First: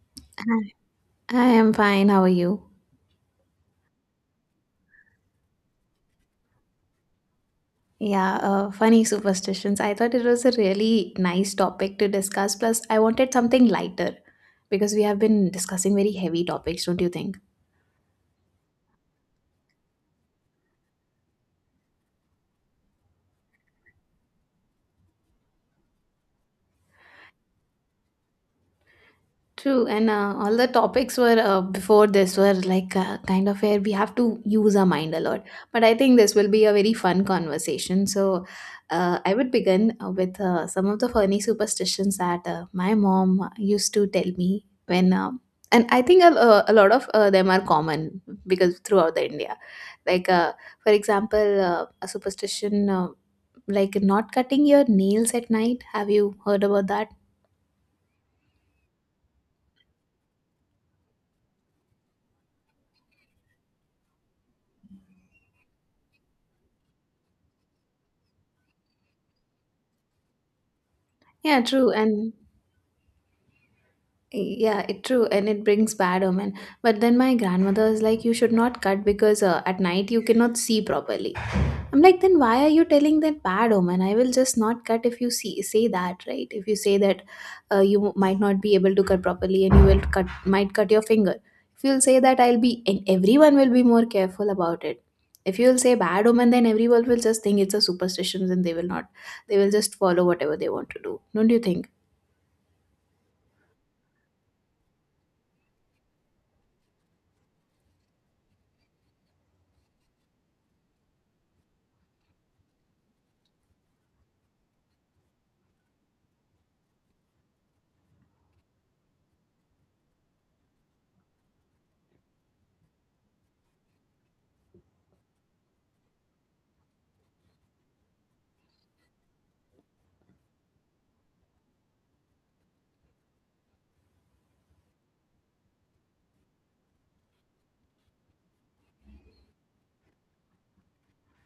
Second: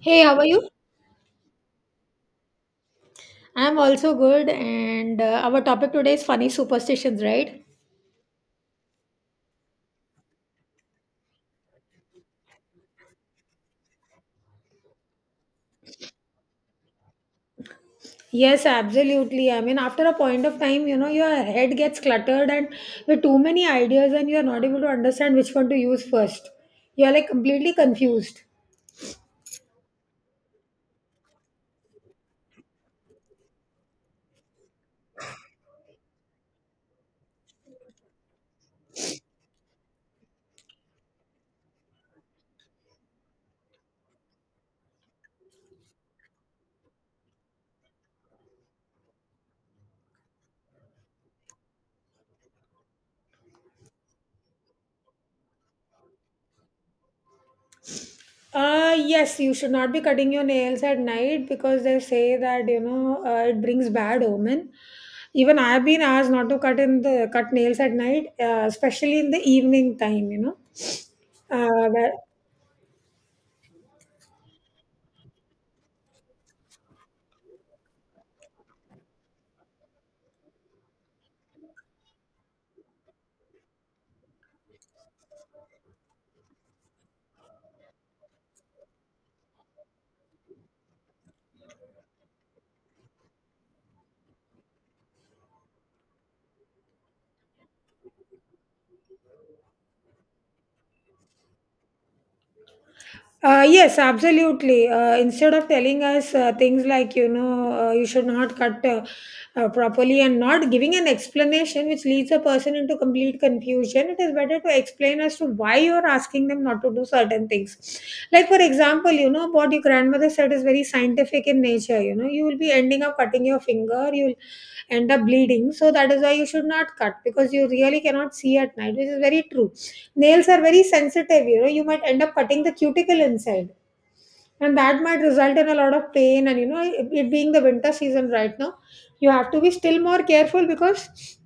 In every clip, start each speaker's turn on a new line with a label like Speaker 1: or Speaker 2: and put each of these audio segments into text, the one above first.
Speaker 1: Hey, how are you?
Speaker 2: Hi. I am fine. How are you?
Speaker 1: I'm also good, and our topic today is funny superstitions, right?
Speaker 2: Yeah, funny superstitions. I thought it was a really nice topic to discuss. Plus, I wanted something lighter because we have been discussing very heavy topics, don't you think?
Speaker 1: Yes, absolutely. I mean, after a point of time, your head gets cluttered and with too many ideas, and you're not able to understand which one to use first. You're like completely confused.
Speaker 2: True, and all the topics were before this were like kind of where we have to use our mind a lot. But I think this will be a very fun conversation. So I would begin with some of the funny superstitions that my mom used to tell me when, and I think a lot of them are common because throughout the India, like for example, a superstition like not cutting your nails at night. Have you heard about that?
Speaker 1: Yes, you should not be cutting your nails at night because they say that, it brings bad omen. Even I have been asked not to cut in the cut nails at night, especially in the evening time.
Speaker 2: Yeah,
Speaker 1: Uh,
Speaker 2: true,
Speaker 1: where-
Speaker 2: and yeah, it true, and it brings bad omen. But then my grandmother is like, you should not cut because at night you cannot see properly. I'm like, then why are you telling that bad omen? I will just not cut if you see say that, right? If you say that you might not be able to cut properly and you will cut might cut your finger. If you'll say that, I'll be and everyone will be more careful about it. If you'll say bad omen, then everyone will just think it's a superstition and they will not. They will just follow whatever they want to do. Don't you think?
Speaker 1: yes, absolutely. Instead of telling us things like, you should not cut properly and not giving an explanation which leads a person into complete confusion, it is better to explain as to why you're asking them not to do certain things. Like, for example, what your grandmother said is very scientific in nature. You know, you will be ending up cutting your finger, you'll end up bleeding. So, that is why you should not cut because you really cannot see at night, which is very true. Nails are very sensitive, you might end up cutting the cuticle inside. And that might result in a lot of pain. And, you know, it being the winter season right now, you have to be still more careful because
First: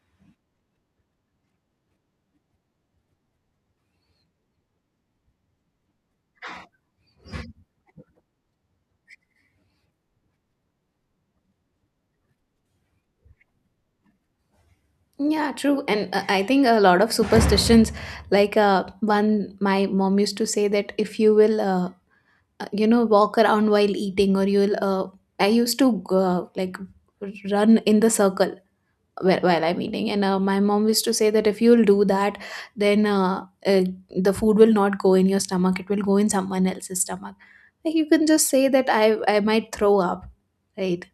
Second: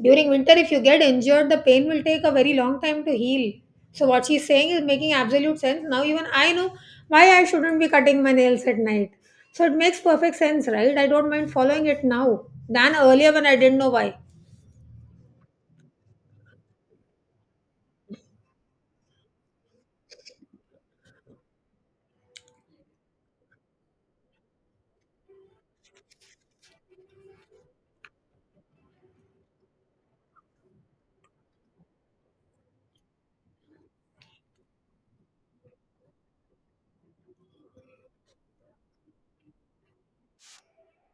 Speaker 1: during winter, if you get injured, the pain will take a very long time to heal. So, what she's saying is making absolute sense. Now, even I know why I shouldn't be cutting my nails at night. So, it makes perfect sense, right? I don't mind following it now than earlier when I didn't know why.
Speaker 2: Yeah, true. And I think a lot of superstitions, like one, my mom used to say that if you will, walk around while eating, or you'll, I used to like run in the circle while I'm eating. And my mom used to say that if you'll do that, then the food will not go in your stomach, it will go in someone else's stomach. Like you can just say that I might throw up, right?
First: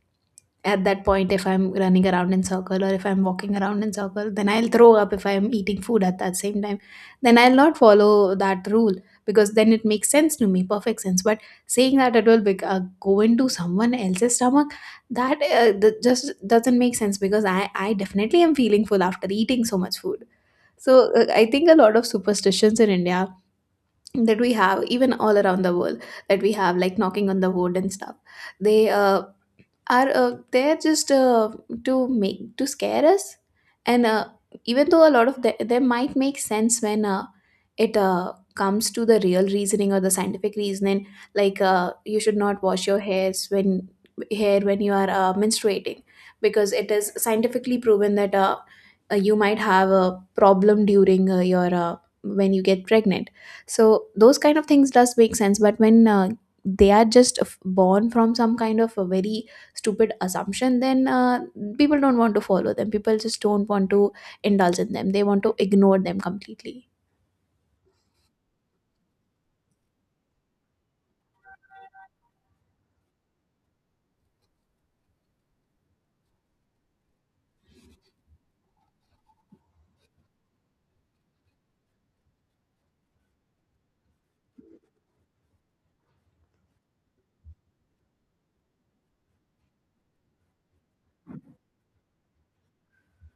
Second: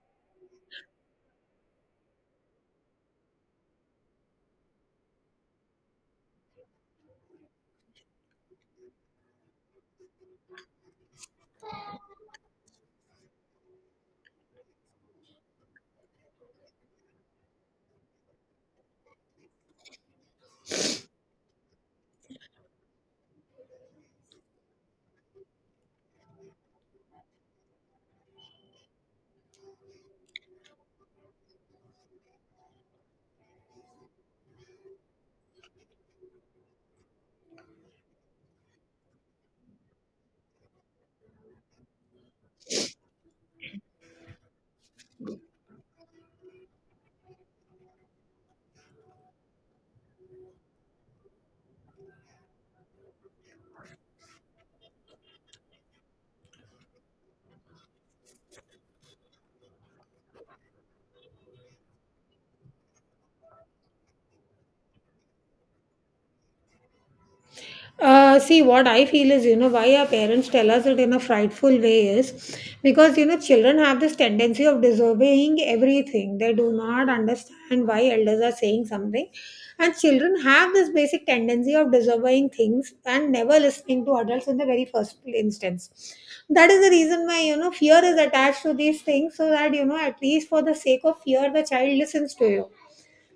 Speaker 2: At that point if I'm running around in circle or if I'm walking around in circle, then I'll throw up. If I'm eating food at that same time, then I'll not follow that rule because then it makes sense to me, perfect sense. But saying that it will go into someone else's stomach, that just doesn't make sense because I definitely am feeling full after eating so much food. So I think a lot of superstitions in India that we have, even all around the world, that we have, like knocking on the wood and stuff. They are there just to make to scare us, and even though a lot of them might make sense when it comes to the real reasoning or the scientific reasoning. Like you should not wash your hair when you are menstruating because it is scientifically proven that you might have a problem during your when you get pregnant. So those kind of things does make sense. But when they are just born from some kind of a very stupid assumption, then people don't want to follow them. People just don't want to indulge in them. They want to ignore them completely.
Speaker 1: See, what I feel is, you know, why our parents tell us it in a frightful way is because, you know, children have this tendency of disobeying everything. They do not understand why elders are saying something. And children have this basic tendency of disobeying things and never listening to adults in the very first instance. That is the reason why, you know, fear is attached to these things so that, you know, at least for the sake of fear, the child listens to you.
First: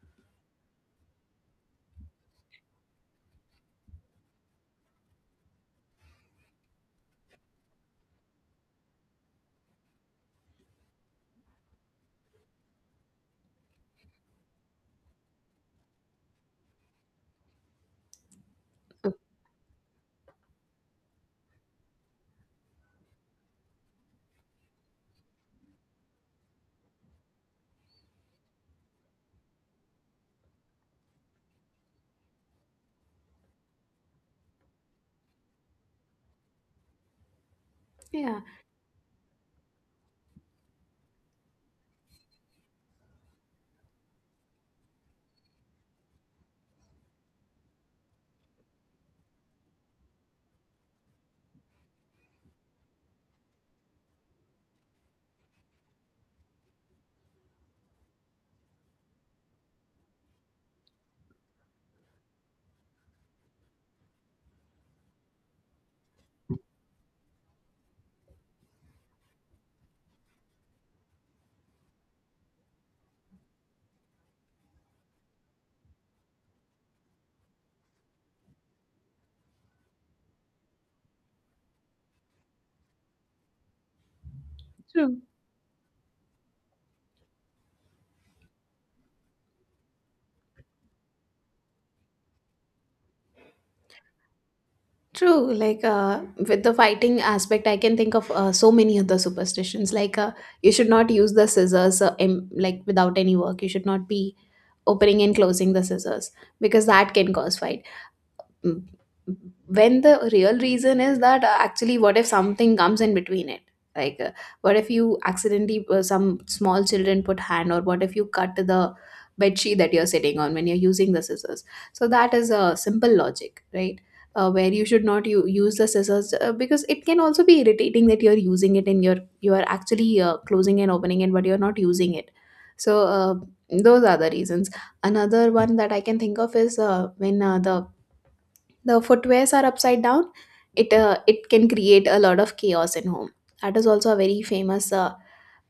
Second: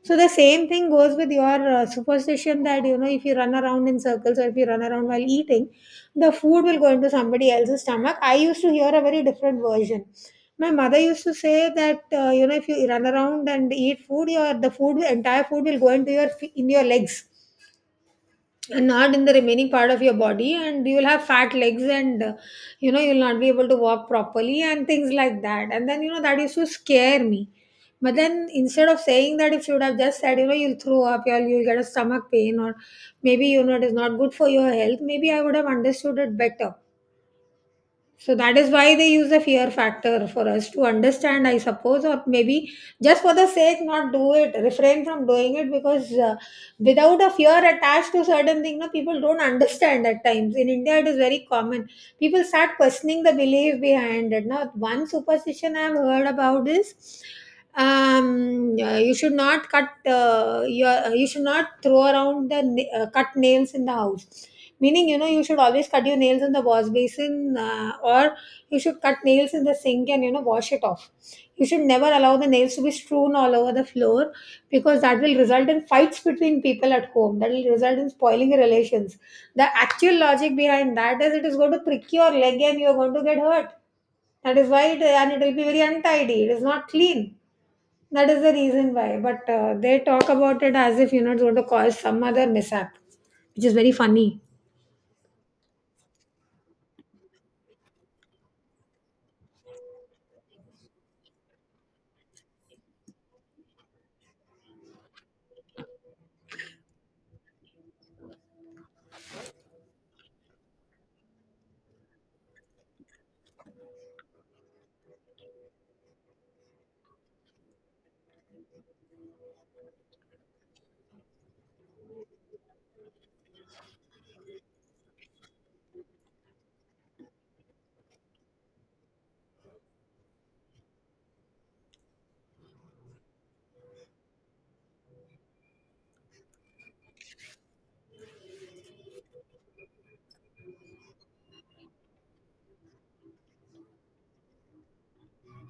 Speaker 1: So the same thing goes with your superstition that, you know, if you run around in circles or if you run around while eating, the food will go into somebody else's stomach. I used to hear a very different version. My mother used to say that you know, if you run around and eat food, your the food, entire food will go into your in your legs and not in the remaining part of your body, and you will have fat legs and, you know, you'll not be able to walk properly and things like that. And then, you know, that used to scare me. But then instead of saying that, if you would have just said, you know, you'll throw up or you'll get a stomach pain, or maybe, you know, it is not good for your health, maybe I would have understood it better. So
Speaker 2: Yeah.
Speaker 1: that is why they use the fear factor for us to understand, I suppose, or maybe just for the sake, not do it, refrain from doing it because, without a fear attached to certain thing, no, people don't understand at times. In India, it is very common. People start questioning the belief behind it. Now, one superstition I have heard about is you should not cut you should not throw around the cut nails in the house. Meaning, you know, you should always cut your nails in the wash basin, or you should cut nails in the sink and, you know, wash it off. You should never allow the nails to be strewn all over the floor because that will result in fights between people at home. That will result in spoiling relations. The actual logic behind that is it is going to prick your leg and you're going to get hurt. That is why, it,
Speaker 2: True.
Speaker 1: and it will be very untidy. It is not clean. That is the reason why. But they talk about it as if, you know, it's going to cause some other mishap, which is very funny.
Speaker 2: True. Like with the fighting aspect, I can think of so many other superstitions. Like you should not use the scissors like without any work. You should not be opening and closing the scissors because that can cause fight. Mm, when the real reason is that actually what if something comes in between it, like what if you accidentally some small children put hand, or what if you cut the bed sheet that you're sitting on when you're using the scissors? So that is a simple logic, right? Uh, where you should not use the scissors because it can also be irritating that you're using it and you are actually closing and opening it but you're not using it. So those are the reasons. Another one that I can think of is when the footwears are upside down, it can create a lot of chaos in home. That is also a very famous uh,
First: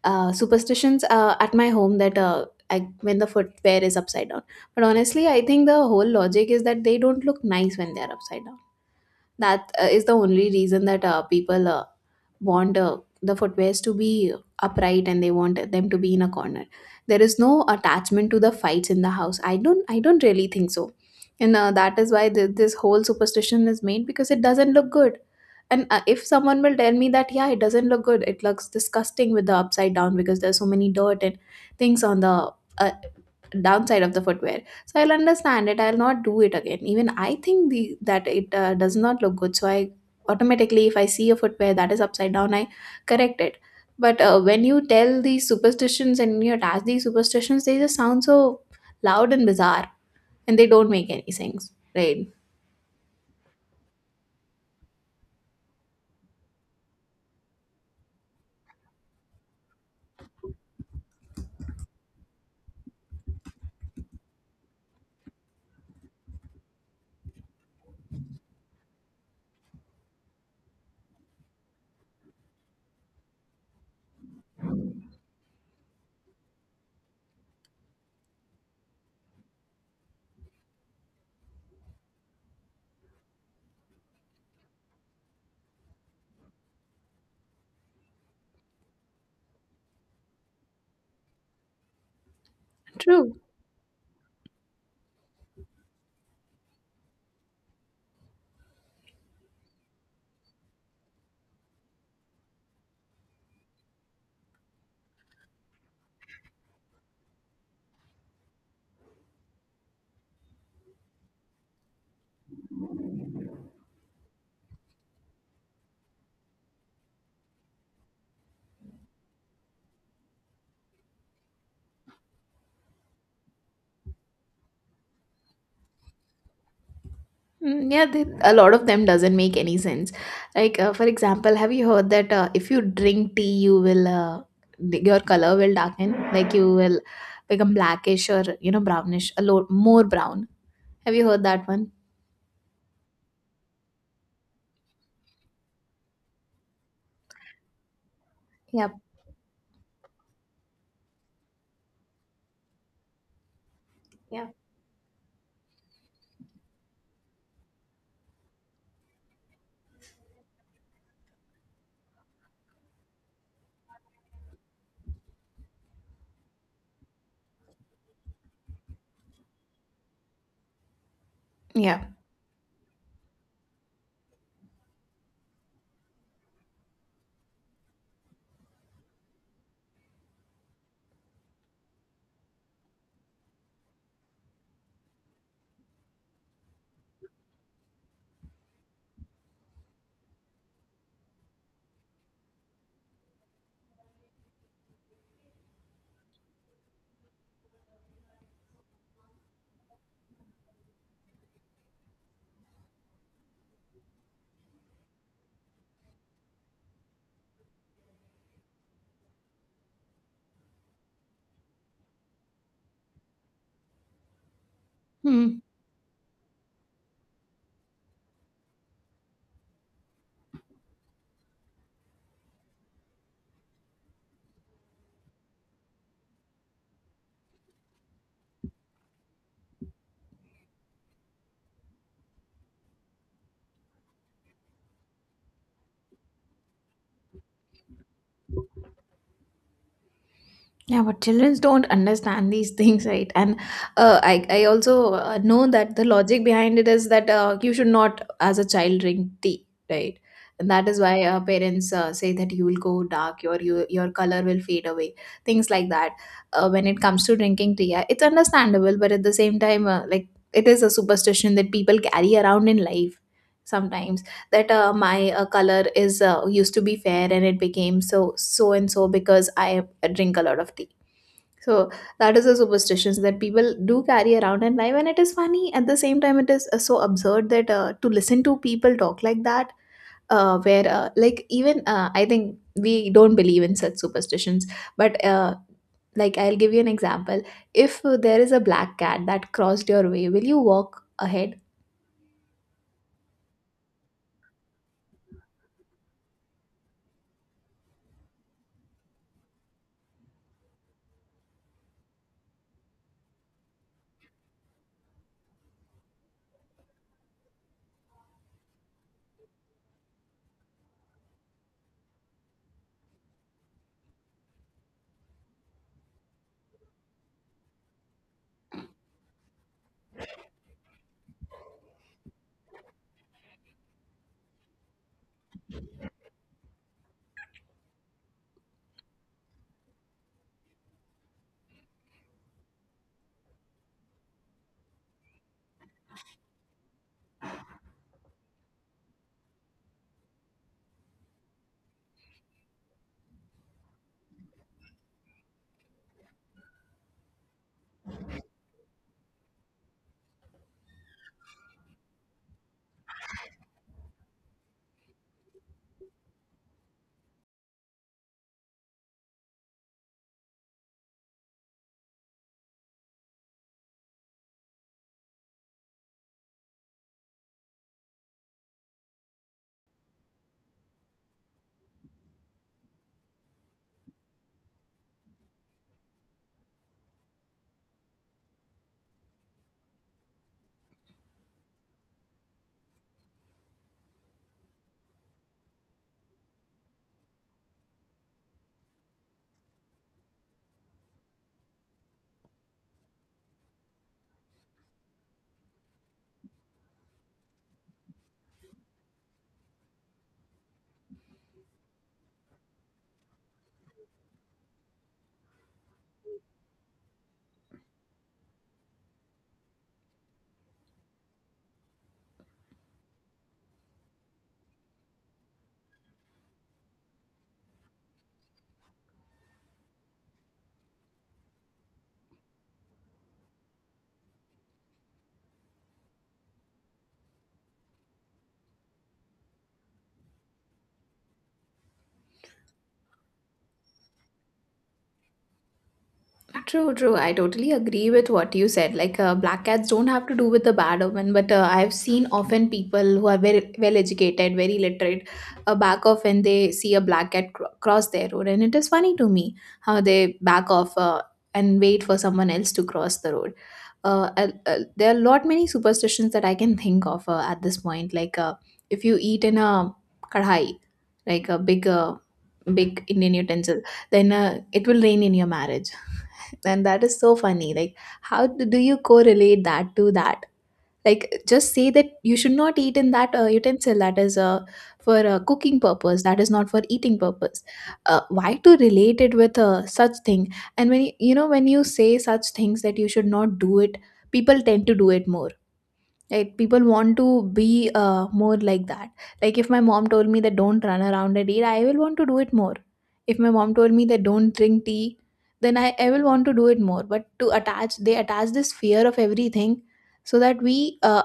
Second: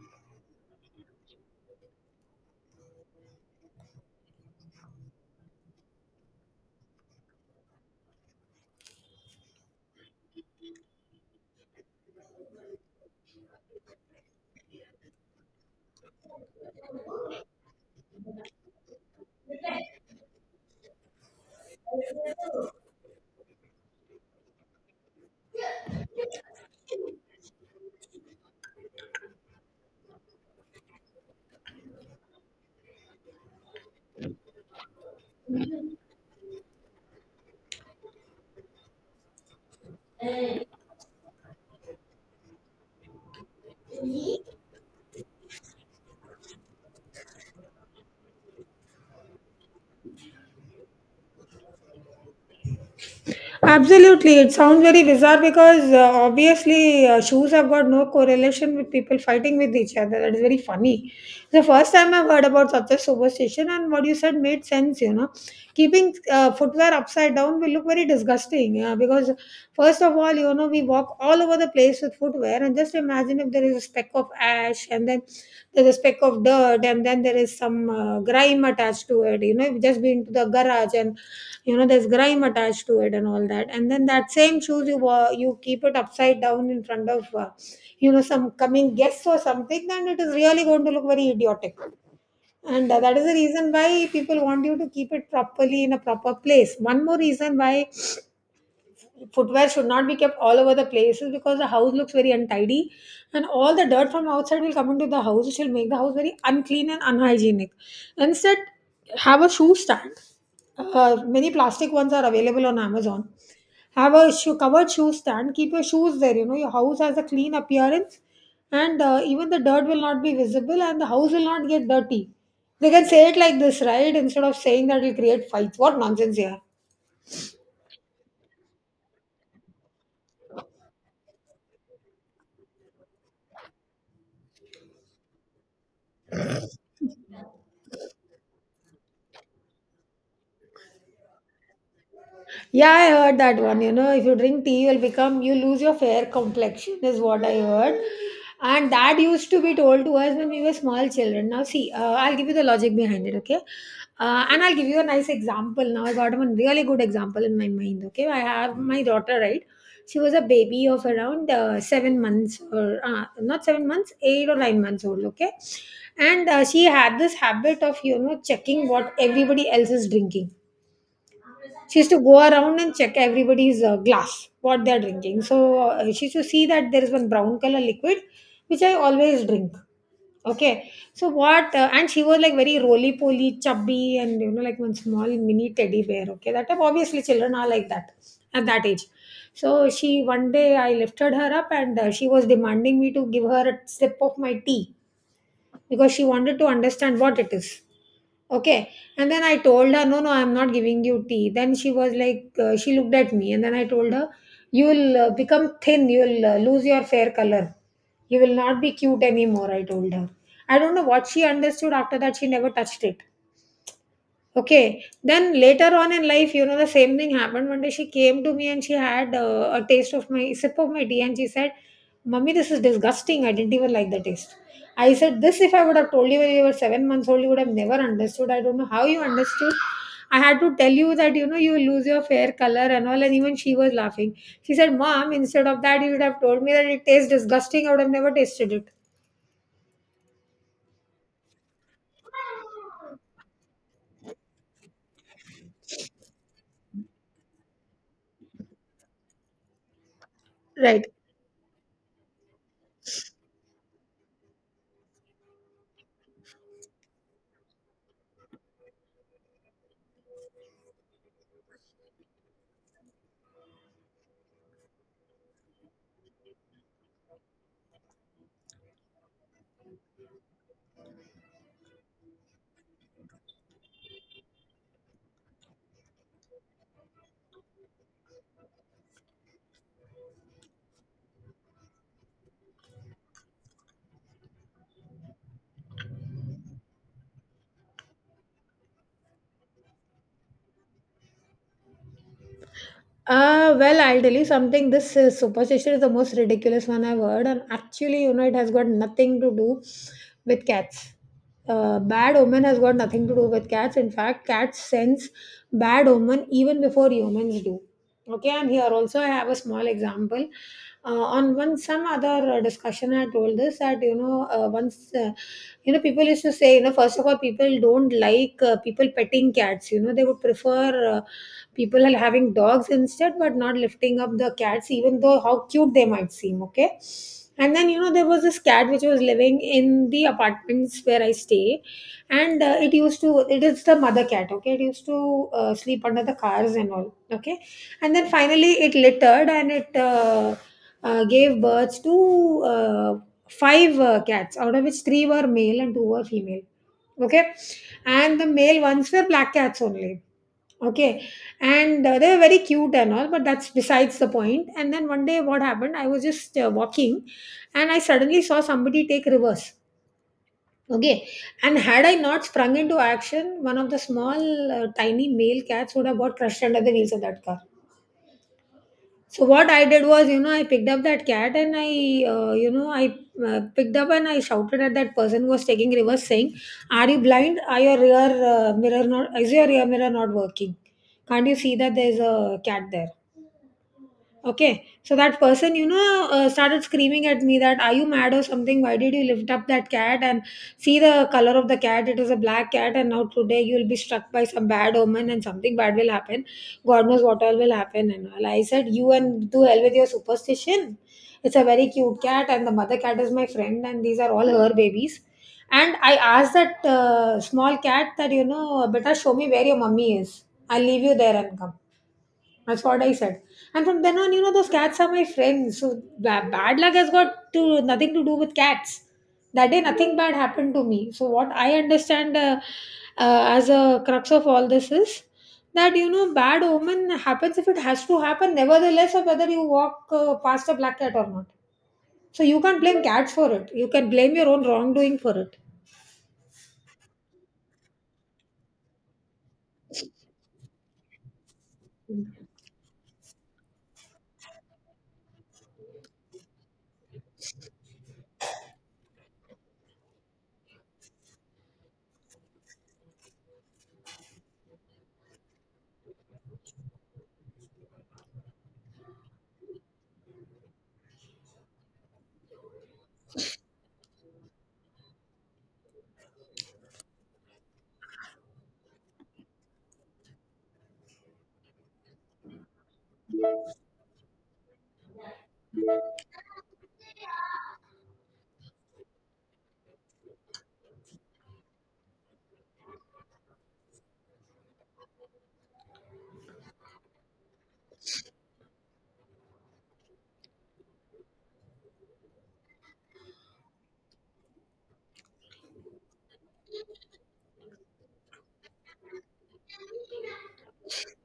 Speaker 2: uh, superstitions at my home, that when the footwear is upside down. But honestly, I think the whole logic is that they don't look nice when they are upside down. That is the only reason that people want the footwears to be upright and they want them to be in a corner. There is no attachment to the fights in the house. I don't I don't really think so. And that is why this whole superstition is made because it doesn't look good. And if someone will tell me that yeah, it doesn't look good, it looks disgusting with the upside down because there's so many dirt and things on the uh, downside of the footwear, so I'll understand it, I'll not do it again. Even I think the that it does not look good, so I automatically, if I see a footwear that is upside down, I correct it. But when you tell these superstitions and you attach these superstitions, they just sound so loud and bizarre, and they don't make any sense, right?
Speaker 1: Absolutely. It sounds very bizarre because obviously shoes have got no correlation with people fighting with each other. That is very funny. The first time I've heard about such a superstition, and what you said made sense. You know, keeping footwear upside down will look very disgusting. Yeah, because first of all, you know, we walk all over the place with footwear, and just imagine if there is a speck of ash, and then there's a speck of dirt, and then there is some grime attached to it. You know, you've just been to the garage, and you know there's grime attached to it, and all that. And then that same shoes you you keep it upside down in front of, you know, some coming guests or something, then it is really going to look very idiotic. And that is the
Speaker 2: True.
Speaker 1: reason why people want you to keep it properly in a proper place. One more reason why footwear should not be kept all over the places because the house looks very untidy, and all the dirt from outside will come into the house, which will make the house very unclean and unhygienic. Instead, have a shoe stand. Many plastic ones are available on Amazon. Have a shoe, covered shoe stand, keep your shoes there, you know your house has a clean appearance. And even the dirt will not be visible and the house will not get dirty. They can say it like this, right? Instead of saying that it'll create fights, what nonsense here.
Speaker 2: Mm, yeah, they, a lot of them doesn't make any sense. Like for example, have you heard that if you drink tea, you will your color will darken, like you will become blackish, or you know, brownish, a lot more brown. Have you heard that one?
Speaker 1: Yeah, I heard that one. You know, if you drink tea, you'll become, you lose your fair complexion, is what I heard. And
Speaker 2: Yep.
Speaker 1: that used to be told to us when we were small children. Now, see, I'll give you the logic behind it, okay?
Speaker 2: Yeah.
Speaker 1: And I'll give you a nice example. Now, I got one really good example in my mind, okay? I have my daughter, right? She was a baby of around 7 months, or not 7 months, 8 or 9 months old, okay? And she had this habit of, you know, checking what everybody else is drinking. She
Speaker 2: Yeah.
Speaker 1: used to go around and check everybody's glass, what they're drinking. So she used to see that there is one brown color liquid, which I always drink. Okay. So what? And she was like very roly poly, chubby, and, you know, like one small mini teddy bear. Okay. That type, obviously, children are like that at that age. So she, one day I lifted her up and she was demanding me to give her a sip of my tea because she wanted to understand what it is. Okay. And then I told her, no, no, I'm not giving you tea. Then she was like, she looked at me, and then I told her, you will become thin, you will lose your fair color. You will not be cute anymore, I told her. I don't know what she understood after that, she never touched it. Okay.
Speaker 2: Hmm.
Speaker 1: Then later on in life, you know, the same thing happened. One day she came to me and she had a taste of my sip of my tea and she said, "Mummy, this is disgusting. I didn't even like the taste." I said, "This, if I would have told you when you were 7 months old, you would have never understood. I don't know how you understood. I had to tell you that, you know, you will lose your fair color and all." And even she was laughing. She said, "Mom, instead of that, you would have told me that it tastes disgusting. I would have never tasted it."
Speaker 2: Yeah, but children don't understand these things, right? And I also know that the logic behind it is that you should not, as a child, drink tea, right? And that is
Speaker 1: Right.
Speaker 2: why parents say that you will go dark, your color will fade away, things like that. When it comes to drinking tea, it's understandable, but at the same time, like, it is a superstition that people carry around in life sometimes. That my color is used to be fair, and it became so so and so because I drink a lot of tea. So that is a superstitions that people do carry around in life, and it is funny at the same time. It is so absurd that to listen to people talk like that, where like even I think we don't believe in such superstitions, but like, I'll give you an example. If there is a black cat that crossed your way, will you walk ahead?
Speaker 1: Well, I'll tell you something. This superstition is the most ridiculous one I've heard, and actually, you know, it has got nothing to do with cats. Bad omen has got nothing to do with cats. In fact, cats sense bad omen even before humans do. Okay, and here also I have a small example. On one some other discussion, I told this that, you know, once, you know, people used to say, you know, first of all, people don't like people petting cats. You know, they would prefer people are having dogs instead, but not lifting up the cats, even though how cute they might seem. Okay. And then, you know, there was this cat which was living in the apartments where I stay. And it is the mother cat, okay? It used to sleep under the cars and all, okay? And then finally it littered and it gave birth to five cats, out of which three were male and two were female. Okay, and the male ones were black cats only. Okay, and they were very cute and all, but that's besides the point. And then one day, what happened? I was just walking, and I suddenly saw somebody take reverse. Okay, and had I not sprung into action, one of the small, tiny male cats would have got crushed under the wheels of that car. So what I did was, you know, I picked up that cat and I picked up and I shouted at that person who was taking reverse, saying, "Are you blind? Are your rear mirror not? Is your rear mirror not working? Can't you see that there's a cat there?" Okay, so that person, you know, started screaming at me that, "Are you mad or something? Why did you lift up that cat and see the color of the cat? It is a black cat, and now today you will be struck by some bad omen and something bad will happen. God knows what all will happen. And all." I said, "You, and to hell with your superstition. It's a very cute cat, and the mother cat is my friend, and these are all her babies." And I asked that small cat that, you know, "Better show me where your mummy is. I'll leave you there and come," that's what I said. And from then on, you know, those cats are my friends. So bad luck has got to nothing to do with cats. That day, nothing bad happened to me. So what I understand as a crux of all this is that, you know, bad omen happens if it has to happen, nevertheless, of whether you walk past a black cat or not. So you can't blame cats for it. You can blame your own wrongdoing for it.
Speaker 2: True, true. I totally agree with what you said. Like, black cats don't have to do with the bad omen, but I've seen often people who are very well educated, very literate, back off when they see a black cat cross their road. And it is funny to me how they back off and wait for someone else to cross the road. There are a lot many superstitions that I can think of at this point. Like, if you eat in a kadhai, like a big big Indian utensil, then it will rain in your marriage. And that is so funny. Like, how do you correlate that to that? Like, just say that you should not eat in that utensil that is for cooking purpose, that is not for eating purpose. Why to relate it with such thing? And when you know, when you say such things that you should not do it, people tend to do it more, like people want to be more like that. Like if my mom told me that don't run around and eat, I will want to do it more. If my mom told me that don't drink tea, then I will want to do it more. But to attach, they attach this fear of everything so that we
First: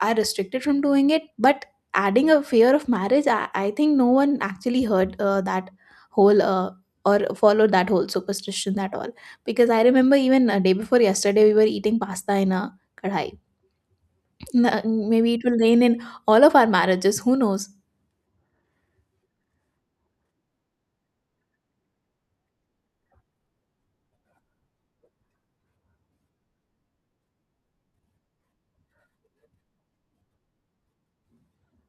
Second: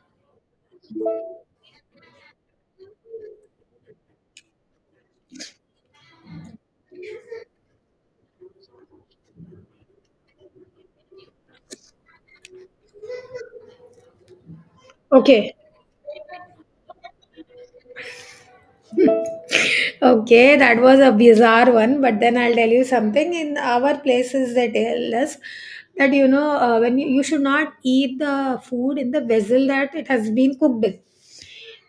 Speaker 2: are restricted from doing it. But adding a fear of marriage, I think no one actually heard that whole or followed that whole superstition that all. Because I remember even a day before yesterday, we were eating pasta in a kadhai. Maybe it
Speaker 1: Okay.
Speaker 2: will rain in all of our marriages. Who knows?
Speaker 1: Okay, that was a bizarre one, but then I'll tell you something. In our places, they tell us that, you know, when you should not eat the food in the vessel that it has been cooked in,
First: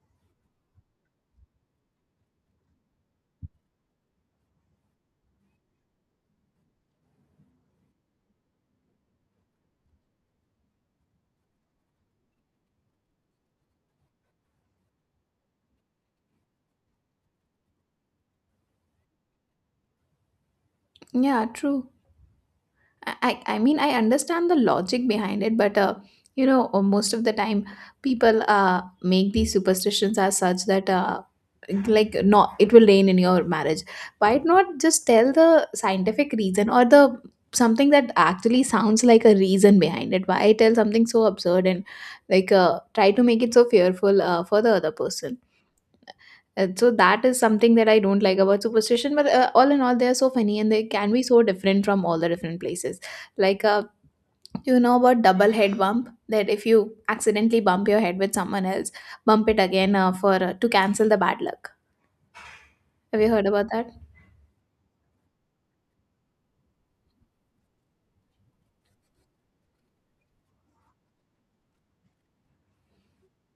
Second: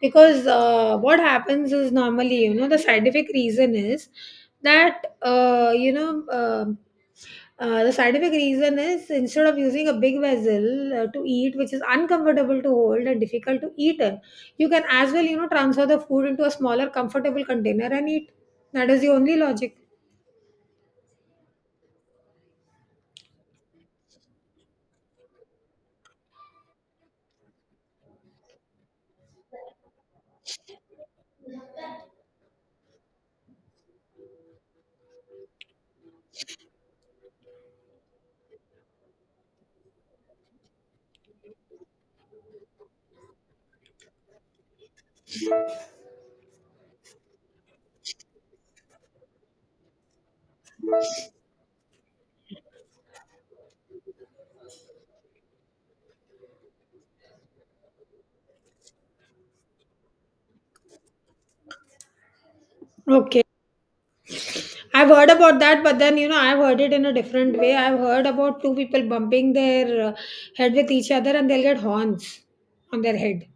Speaker 1: because what happens is normally, you know, the scientific reason is that, you know, the scientific reason is instead of using a big vessel to eat, which is uncomfortable to hold and difficult to eat in, you can as well, you know, transfer the food into a smaller, comfortable container and eat. That is the only logic.
Speaker 2: Yeah, true. I mean, I understand the logic behind it, but you know, most of the time, people make these superstitions as such that like no, it will rain in your marriage. Why not just tell the scientific reason or the something that actually sounds like a reason behind it? Why tell something so absurd and try to make it so fearful for the other person? And so that is something that I don't like about superstition. But all in all, they are so funny and they can be so different from all the different places. Like, uh, you know about double head bump? That if you accidentally bump your head with someone else, bump it again for to cancel the bad luck. Have you
Speaker 1: Okay.
Speaker 2: heard about that?
Speaker 1: I've heard about that, but then, you know, I've heard it in a different way. I've heard about two people bumping their head with each other and they'll get horns on their head.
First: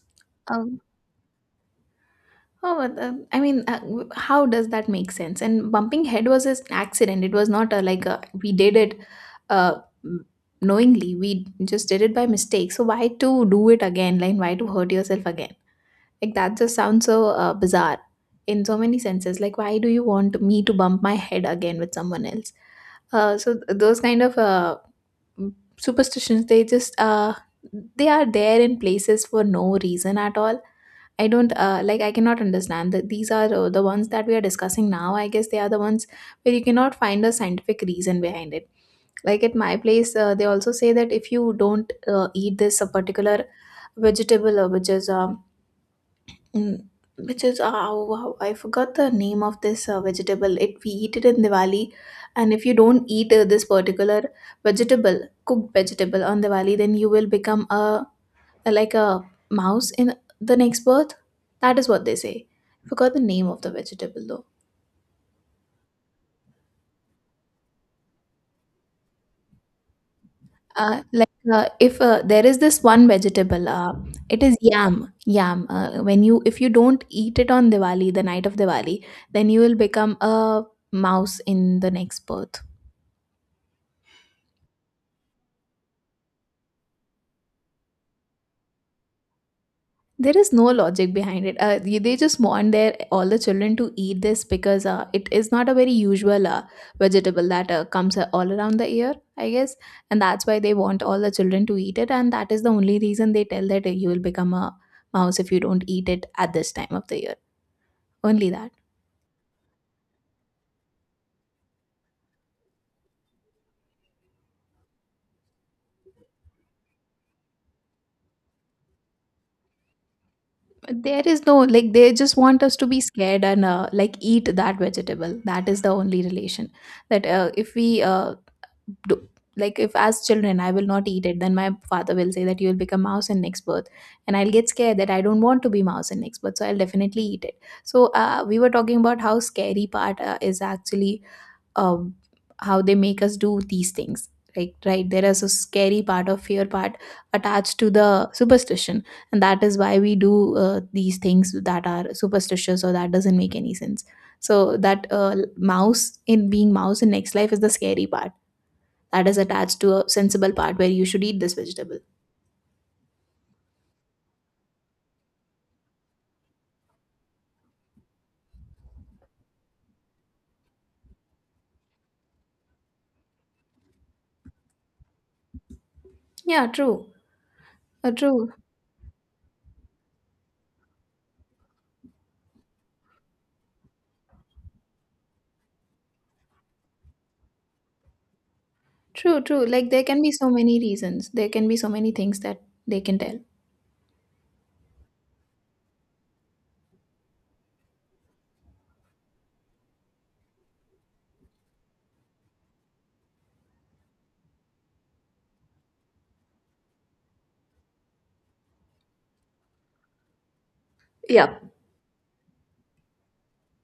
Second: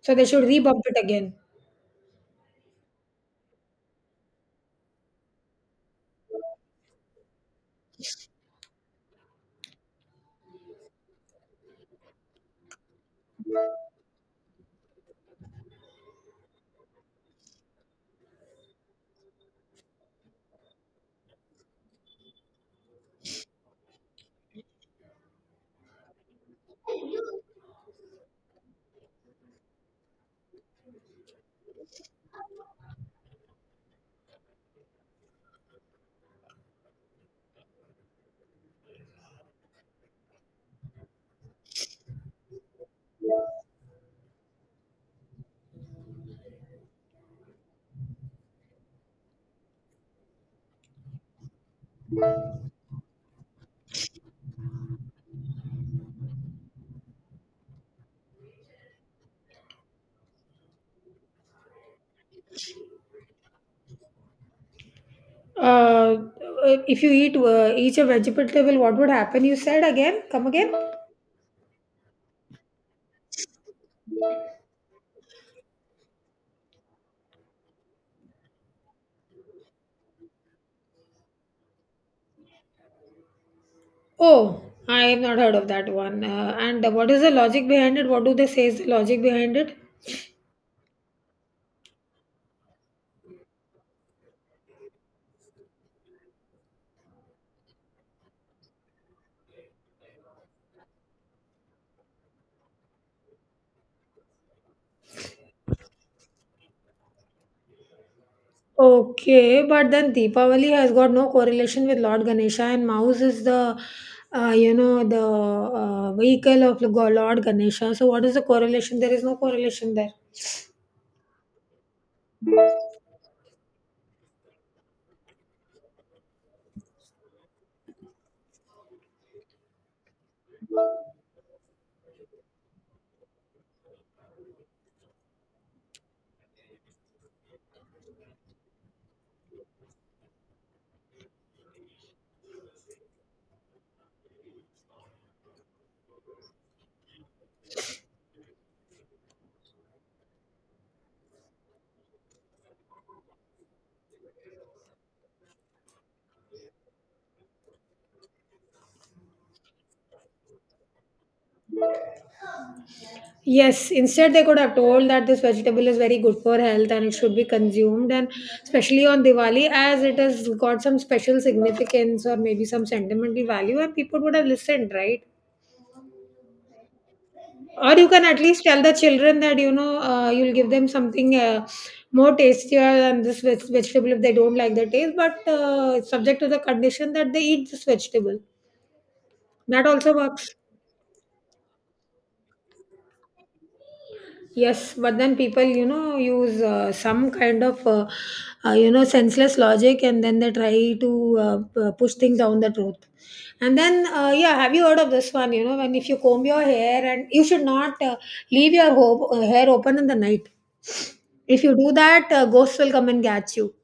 Speaker 1: So they should
Speaker 2: Um,
Speaker 1: re-bump it again.
Speaker 2: oh, but, I mean, w- How does that make sense? And bumping head was an accident. It was not a, like a, we did it uh, m- knowingly. We just did it by mistake. So why to do it again? Like, why to hurt yourself again? Like that just sounds so bizarre in so many senses. Like, why do you want me to bump my head again with someone else? Those kind of superstitions, they are there in places for no reason at all. I don't like. I cannot understand that these are the ones that we are discussing now. I guess they are the ones where you cannot find a scientific reason behind it. Like at my place, they also say that if you don't eat this particular vegetable, which is Mm, which is oh, wow, I forgot the name of this vegetable. It we eat it in Diwali, and if you don't eat this particular vegetable, cooked vegetable on Diwali, then you will become a like a mouse in the next birth. That is what they say. I forgot the name of the vegetable though.
Speaker 1: Uh, if you eat each a vegetable, what would happen? You said again? Come again?
Speaker 2: Like if There is this one vegetable, it is yam. Yam. When you if you don't eat it on Diwali, the night of Diwali, then you will become a mouse in the next birth.
Speaker 1: Oh, I have not heard of that one. And what is the logic behind it? What do they say is the logic behind it?
Speaker 2: There is no logic behind it. They just want their all the children to eat this because it is not a very usual vegetable that comes all around the year, I guess, and that's why they want all the children to eat it, and that is the only reason they tell that you will become a mouse if you don't eat it at this time of the year. Only that.
Speaker 1: Okay, but then Deepavali has got no correlation with Lord Ganesha, and mouse is the vehicle of Lord Ganesha. So what is the correlation? There is no correlation there.
Speaker 2: There is no like they just want us to be scared and eat that vegetable. That is the only relation. That if we uh, do like if as children I will not eat it, then my father will say that you will become mouse in next birth, and I'll get scared that I don't want to be mouse in next birth, so I'll definitely eat it. So we were talking about how scary part is actually um, how they make us do these things. Right, right, there is a scary part of fear part attached to the superstition, and that is why we do these things that are superstitious or that doesn't make any sense. So that mouse in being mouse in next life is the scary part that is attached to a sensible part where you should eat this vegetable.
Speaker 1: Yes, instead they could have told that this vegetable is very good for health and it should be consumed, and especially on Diwali, as it has got some special significance or maybe some sentimental value, and people would have listened, right?
Speaker 2: Yeah, true.
Speaker 1: Or you can at
Speaker 2: True.
Speaker 1: least tell the children that, you know, you'll give them something more tastier than this vegetable if they don't like the taste, but it's subject to the condition that they eat this vegetable.
Speaker 2: True, true.
Speaker 1: That
Speaker 2: Like there
Speaker 1: also
Speaker 2: can be so
Speaker 1: works.
Speaker 2: many reasons. There can be so many things that they can tell.
Speaker 1: Yes, but then people, you know, use some kind of, you know, senseless logic and then they try to push things down the truth. And then, yeah, have you heard of this one? You know, when if you comb your hair and you should not leave your hair open in the night.
Speaker 2: Yeah.
Speaker 1: If you do that, ghosts will come and catch you.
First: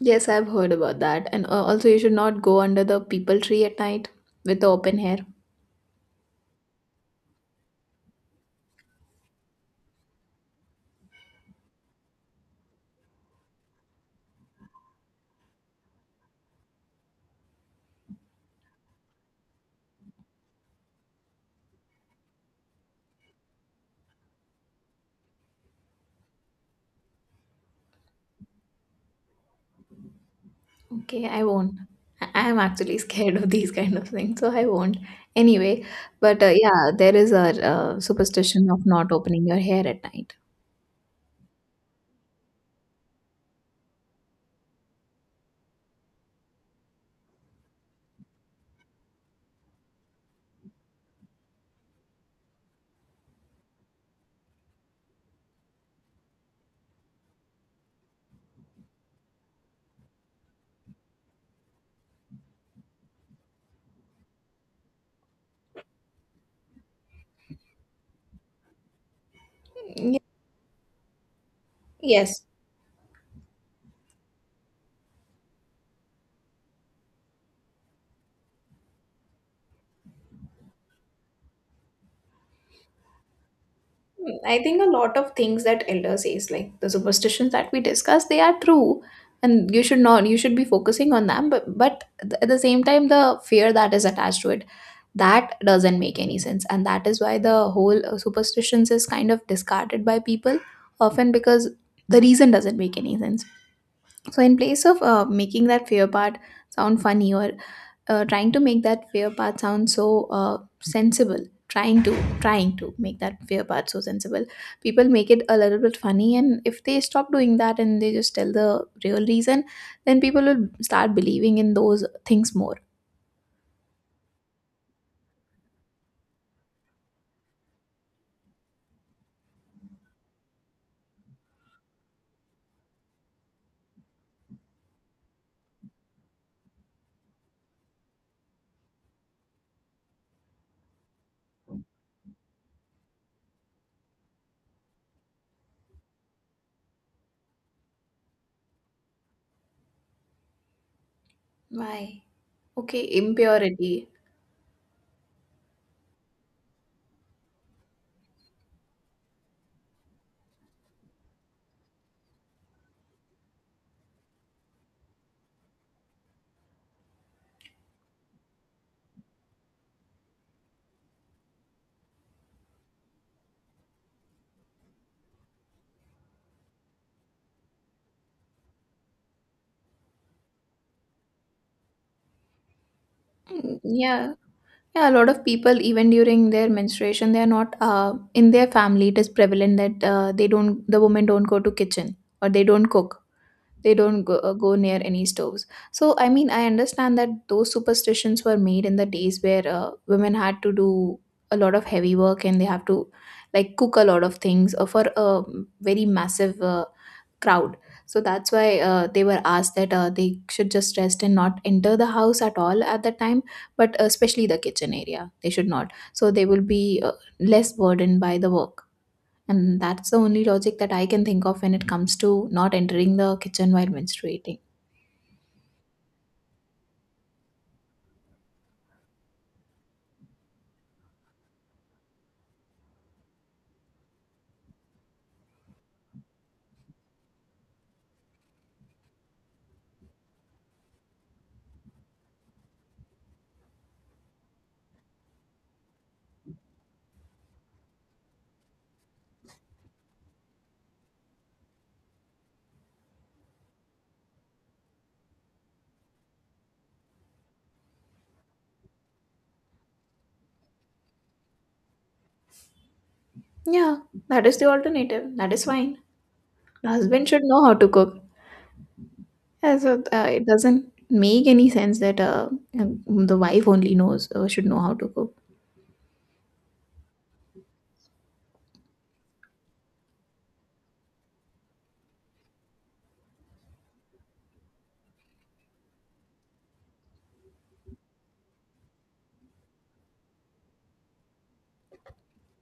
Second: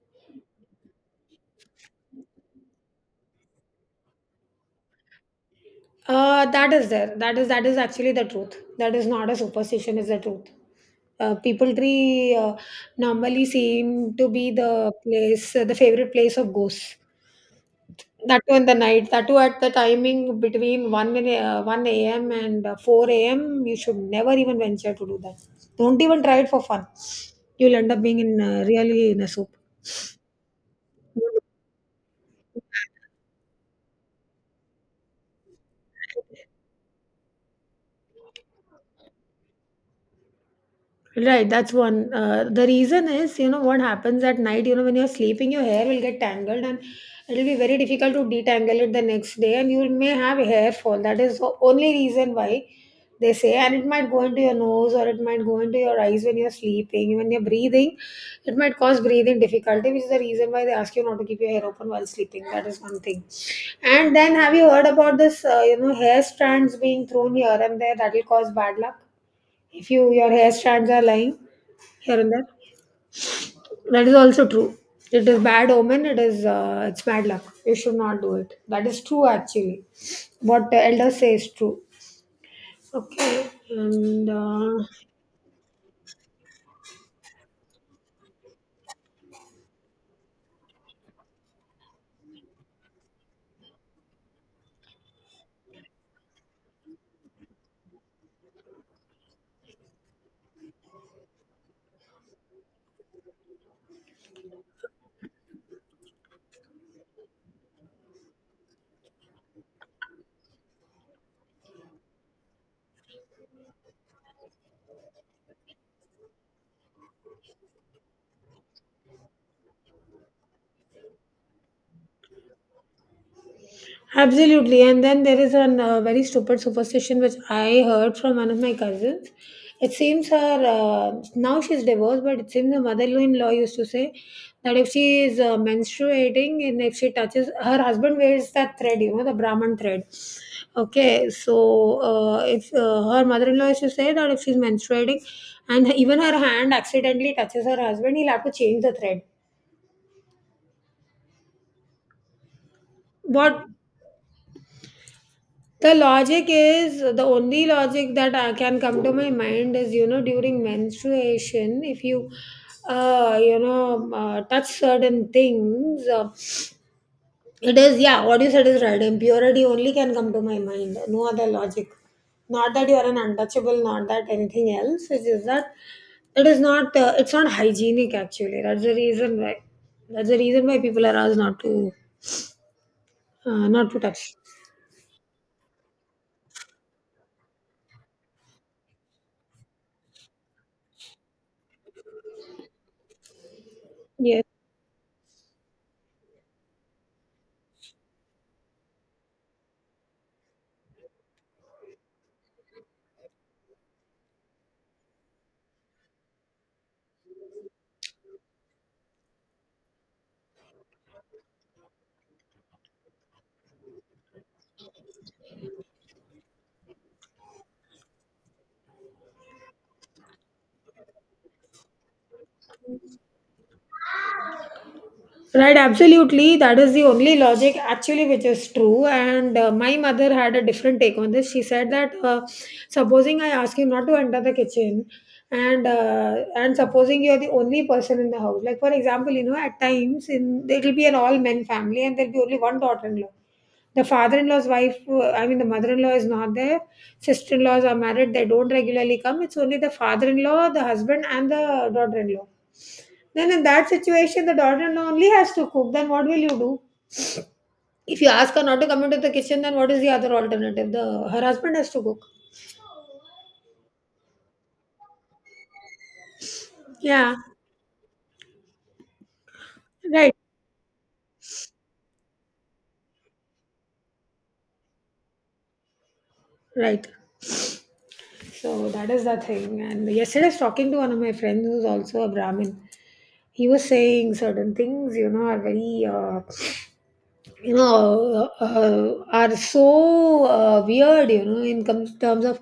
Speaker 2: Yes, I've heard about that. And also you should not go under the people tree at night with the open hair.
Speaker 1: That is there. That is actually the truth. That is not a superstition. Is the truth. People tree normally seem to be the place, the favorite place of ghosts. That too in the night. That too at the timing between one a.m. and four a.m. You should never even venture to do that. Don't even try it for fun. You'll end up being in really in a soup.
Speaker 2: Okay, I won't. I am actually scared of these kind of things, so I won't. Anyway, but yeah, there is a superstition of not opening your hair at night.
Speaker 1: Right, that's one. The reason is, you know, what happens at night, you know, when you're sleeping, your hair will get tangled and it'll be very difficult to detangle it the next day, and you may have hair fall. That is the only reason why they say, and it might go into your nose or it might go into your eyes when you're sleeping. When you're breathing, it might cause breathing difficulty, which is the reason why they ask you not to keep your hair open while sleeping. That is one thing. And then, have you heard about this, you know, hair strands being thrown here and there that will cause bad luck? If you
Speaker 2: Y-
Speaker 1: your hair strands are lying here and
Speaker 2: Yes,
Speaker 1: there, that is also true. It is bad omen. It's bad luck. You should not do it. That is true actually. What the elder says is true. Okay. and
Speaker 2: I think a lot of things that elder says, like the superstitions that we discuss, they are true, and you should not you should be focusing on them. But at the same time, the fear that is attached to it, that doesn't make any sense, and that is why the whole superstitions is kind of discarded by people often because the reason doesn't make any sense. So, in place of making that fear part sound funny or trying to make that fear part sound so sensible, trying to make that fear part so sensible, people make it a little bit funny. And if they stop doing that and they just tell the real reason, then people will start believing in those things more.
Speaker 1: Absolutely. And then there is a very stupid superstition which I heard from one of my cousins. It seems her, now she's divorced, but it seems her mother in law used to say that if she is menstruating and if she touches, her husband wears that thread, you know, the Brahman thread. Okay, so if her mother in law used to say that if she's menstruating and even her hand accidentally touches her husband, he'll have to change the thread.
Speaker 2: Why? Okay,
Speaker 1: What?
Speaker 2: impurity.
Speaker 1: The logic, is the only logic that I can come to my mind is, you know, during menstruation, if you you know touch certain things, it is, yeah, what you said is right, impurity only can come to my mind, no other logic. Not that you are an untouchable, not that anything else. It's just that it is not it's not hygienic actually. That's the reason why people are asked not to, uh,
Speaker 2: Mm.
Speaker 1: not to touch.
Speaker 2: Yeah. Yeah, a lot of people, even during their menstruation, they are not in their family. It is prevalent that they don't, the women don't go to kitchen or they don't cook. They don't go,
Speaker 1: Yes.
Speaker 2: go near any stoves. So, I mean, I understand that those superstitions were made in the days where women had to do a lot of heavy work and they have to like cook a lot of things for a very massive crowd. So that's why they were asked that they should just rest and not enter the house at all at that time, but especially the kitchen area. They should not. So they will be less burdened by the work. And that's the only logic that I can think of when it comes to not entering the kitchen while menstruating.
Speaker 1: Right, absolutely. That is the only logic actually which is true. And my mother had a different take on this. She said that supposing I ask him not to enter the kitchen, and supposing you are the only person in the house, like for example, you know, at times in it'll be an all men family, and there'll be only one daughter-in-law. The father-in-law's wife, I mean the mother-in-law is not there. Sister-in-laws are married; they don't regularly come. It's only the father-in-law, the husband, and the daughter-in-law. Then in that situation, the daughter-in-law only has to cook. Then what will you do? If you ask her not to come into the kitchen, then what is the other alternative? The her husband has to cook.
Speaker 2: Yeah, that is the alternative. That is fine. The husband
Speaker 1: Yeah.
Speaker 2: should know how to cook. Yeah, so
Speaker 1: Right.
Speaker 2: it doesn't make any sense that the wife only knows should know how to cook.
Speaker 1: Right. So that is the thing. And yesterday, I was talking to one of my friends who's also a Brahmin. He was saying certain things, you know, are very, you know, are so weird, you know, in terms of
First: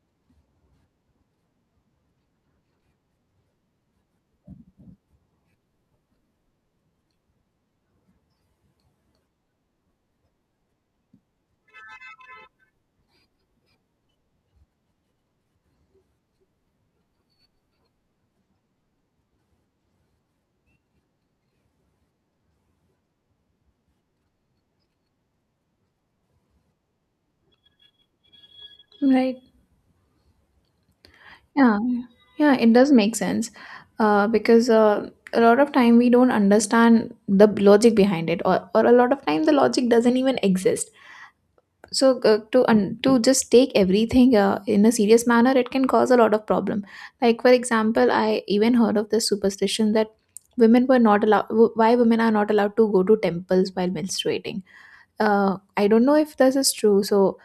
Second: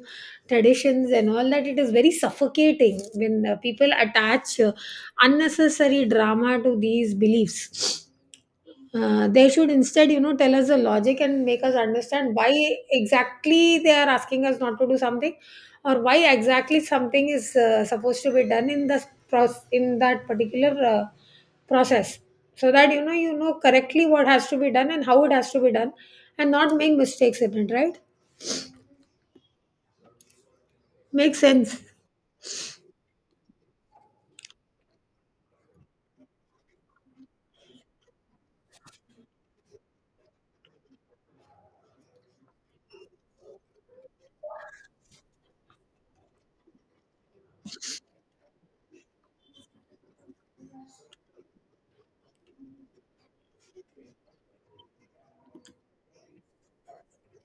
Speaker 1: traditions and all that. It is very suffocating when people attach unnecessary drama to these beliefs. They should instead, you know, tell us the logic and make us understand why exactly they are asking us not to do something, or why exactly something is supposed to be done in the process, in that particular process, so that you know, you know correctly what has to be done and how it has to be done, and not make mistakes in it. Right?
Speaker 2: Right.
Speaker 1: Makes
Speaker 2: Yeah,
Speaker 1: sense.
Speaker 2: yeah, it does make sense because a lot of time we don't understand the logic behind it, or a lot of time the logic doesn't even exist. So to just take everything in a serious manner, it can cause a lot of problem. Like for example, I even heard of this superstition that women were not allowed why women are not allowed to go to temples while menstruating. I don't know if this is true, so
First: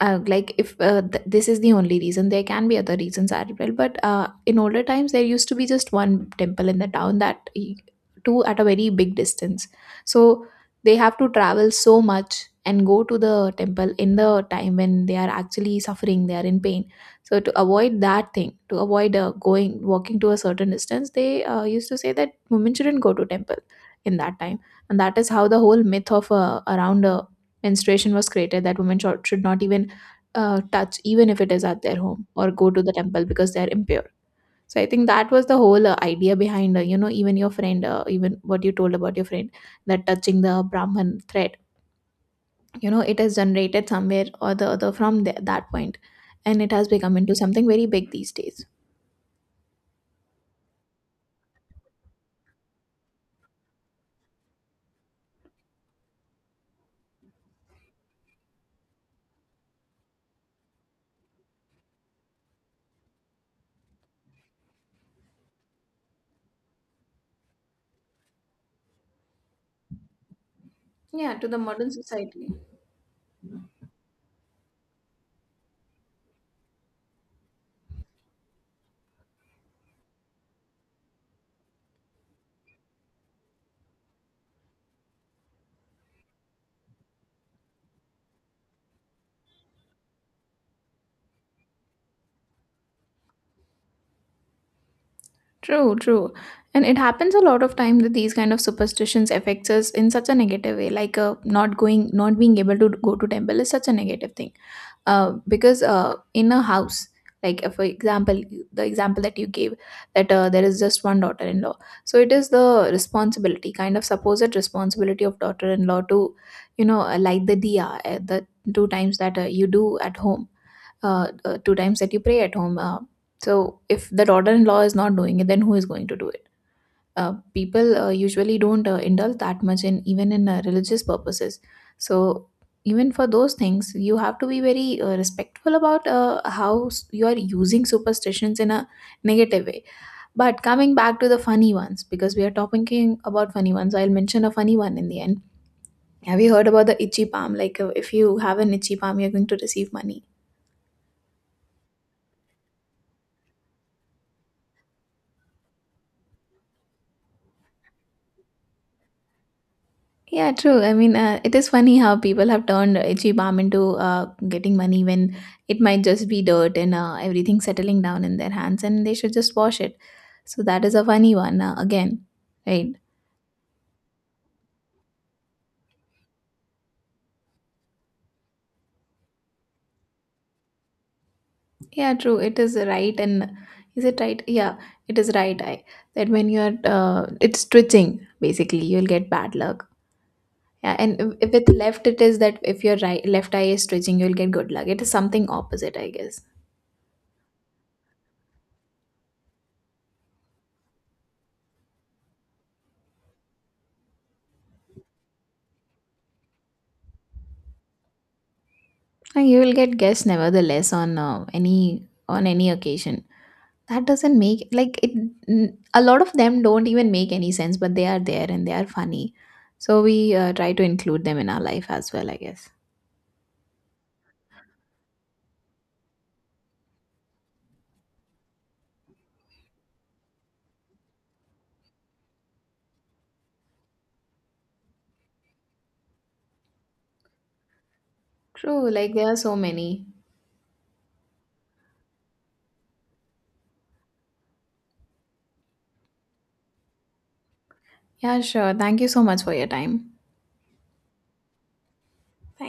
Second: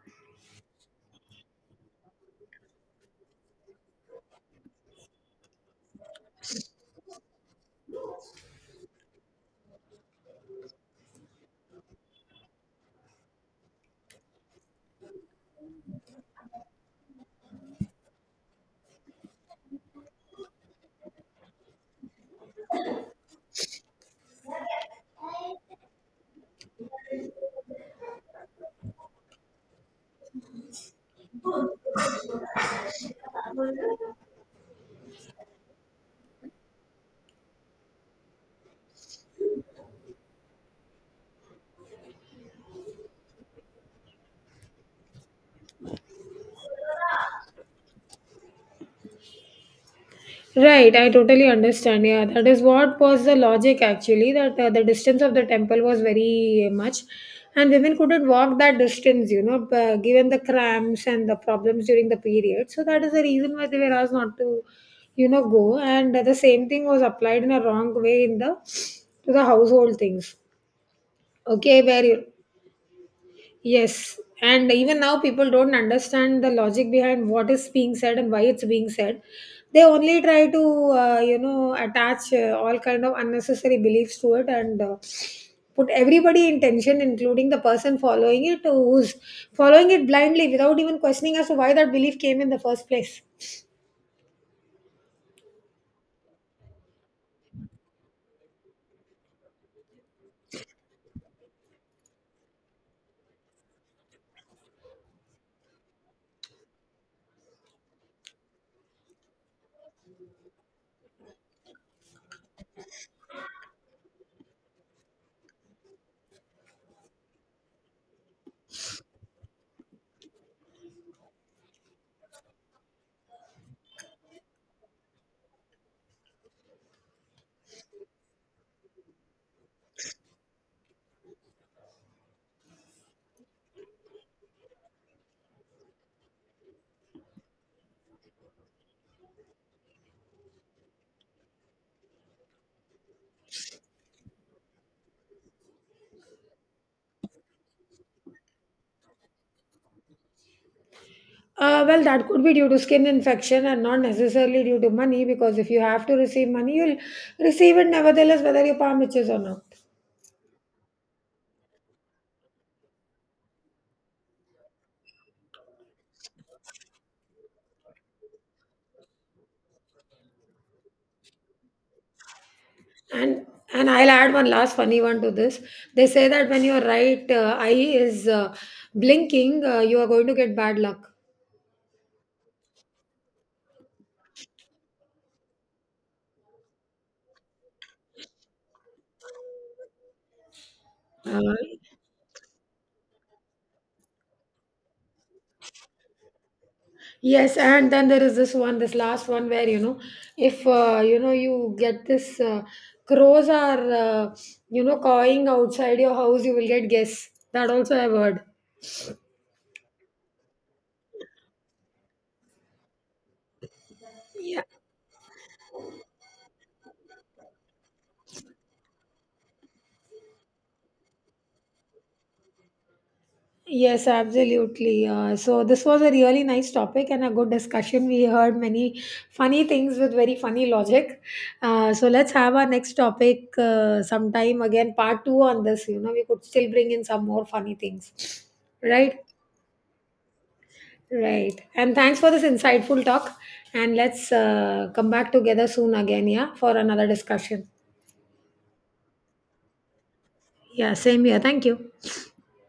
Speaker 2: like if th- this is the only reason, there can be other reasons as well, but in older times there used to be just one temple in the town that two at a very big distance. So they have to travel so much and go to the temple in the time when they are actually suffering, they are in pain. So to avoid that thing, to avoid going walking to a certain distance, they used to say that women shouldn't go to temple in that time, and that is how the whole myth of around menstruation was created, that women should not even touch, even if it is at their home, or go to the temple, because they're impure. So I think that was the whole idea behind, you know, even your friend, even what you told about your friend, that touching the brahman thread, you know, it has generated somewhere or the other from the, that point, and it has become into something very big these days.
Speaker 1: Right, I totally understand. Yeah, that is what was the logic actually, that the distance of the temple was very much, and women couldn't walk that distance, you know, given the cramps and the problems during the period. So, that is the reason why they were asked not to, you know, go. And the same thing was applied in a wrong way in the to the household things,
Speaker 2: Yeah, to the
Speaker 1: okay,
Speaker 2: modern
Speaker 1: where you.
Speaker 2: society.
Speaker 1: Yes, and even now people don't understand the logic behind what is being said and why it's being said. They only try to, you know, attach all kind of unnecessary beliefs to it and put everybody in tension, including the person following it who's following it blindly without even questioning as to why that belief came in the first place.
Speaker 2: True, true. And it happens a lot of time that these kind of superstitions affects us in such a negative way, like not going, not being able to go to temple is such a negative thing because in a house, like for example, the example that you gave, that there is just one daughter-in-law, so it is the responsibility, kind of supposed responsibility of daughter-in-law to, you know, light the diya, the two times that you do at home, two times that you pray at home. So if the daughter-in-law is not doing it, then who is going to do it? People usually don't indulge that much in even in religious purposes. So even for those things you have to be very respectful about you are using superstitions in a negative way. But coming back to the funny ones, because we are talking about funny ones, I'll mention a funny one in the end. Have you heard about the itchy palm? Like if you have an itchy palm, you're going to receive money.
Speaker 1: Well, that could be due to skin infection and not necessarily due to money, because if you have to receive money, you'll receive it nevertheless, whether your palm itches or not.
Speaker 2: Yeah, true. I mean, it is funny how people have turned itchy balm into getting money when it might just be dirt and everything settling down in their hands, and they should just wash it. So that is a funny one again, right?
Speaker 1: And I'll add one last funny one to this. They say that when your right eye is blinking, you are going to get bad luck.
Speaker 2: Yeah, true. It is right, and is it right? Yeah, it is right. I that when you're it's twitching basically, you'll get bad luck. Yeah, and if
Speaker 1: Uh,
Speaker 2: with left, it is that if your right left eye is twitching, you'll get good luck. It is something opposite, I guess.
Speaker 1: yes, and then there is this one, this last one where, you know, if you know, you get this, crows are, you know, cawing outside your house, you will get guess. That also I've heard.
Speaker 2: And you will get guests nevertheless on any occasion. That doesn't
Speaker 1: Yeah.
Speaker 2: make like it. A lot of them don't even make any sense, but they are there and they are funny. So we try to include them in our life as well, I guess.
Speaker 1: Yes, absolutely. So this was a really nice topic and a good discussion. We heard many funny things with very funny logic. So let's have our next topic sometime again, part two on this. You know, we could still bring in some more funny things.
Speaker 2: True, like
Speaker 1: Right?
Speaker 2: there are so many.
Speaker 1: Right. And thanks for this insightful talk. And let's come back together soon again, yeah, for another discussion.
Speaker 2: Yeah, sure. Thank you so much for your time.
Speaker 1: Yeah, same here. Thank you.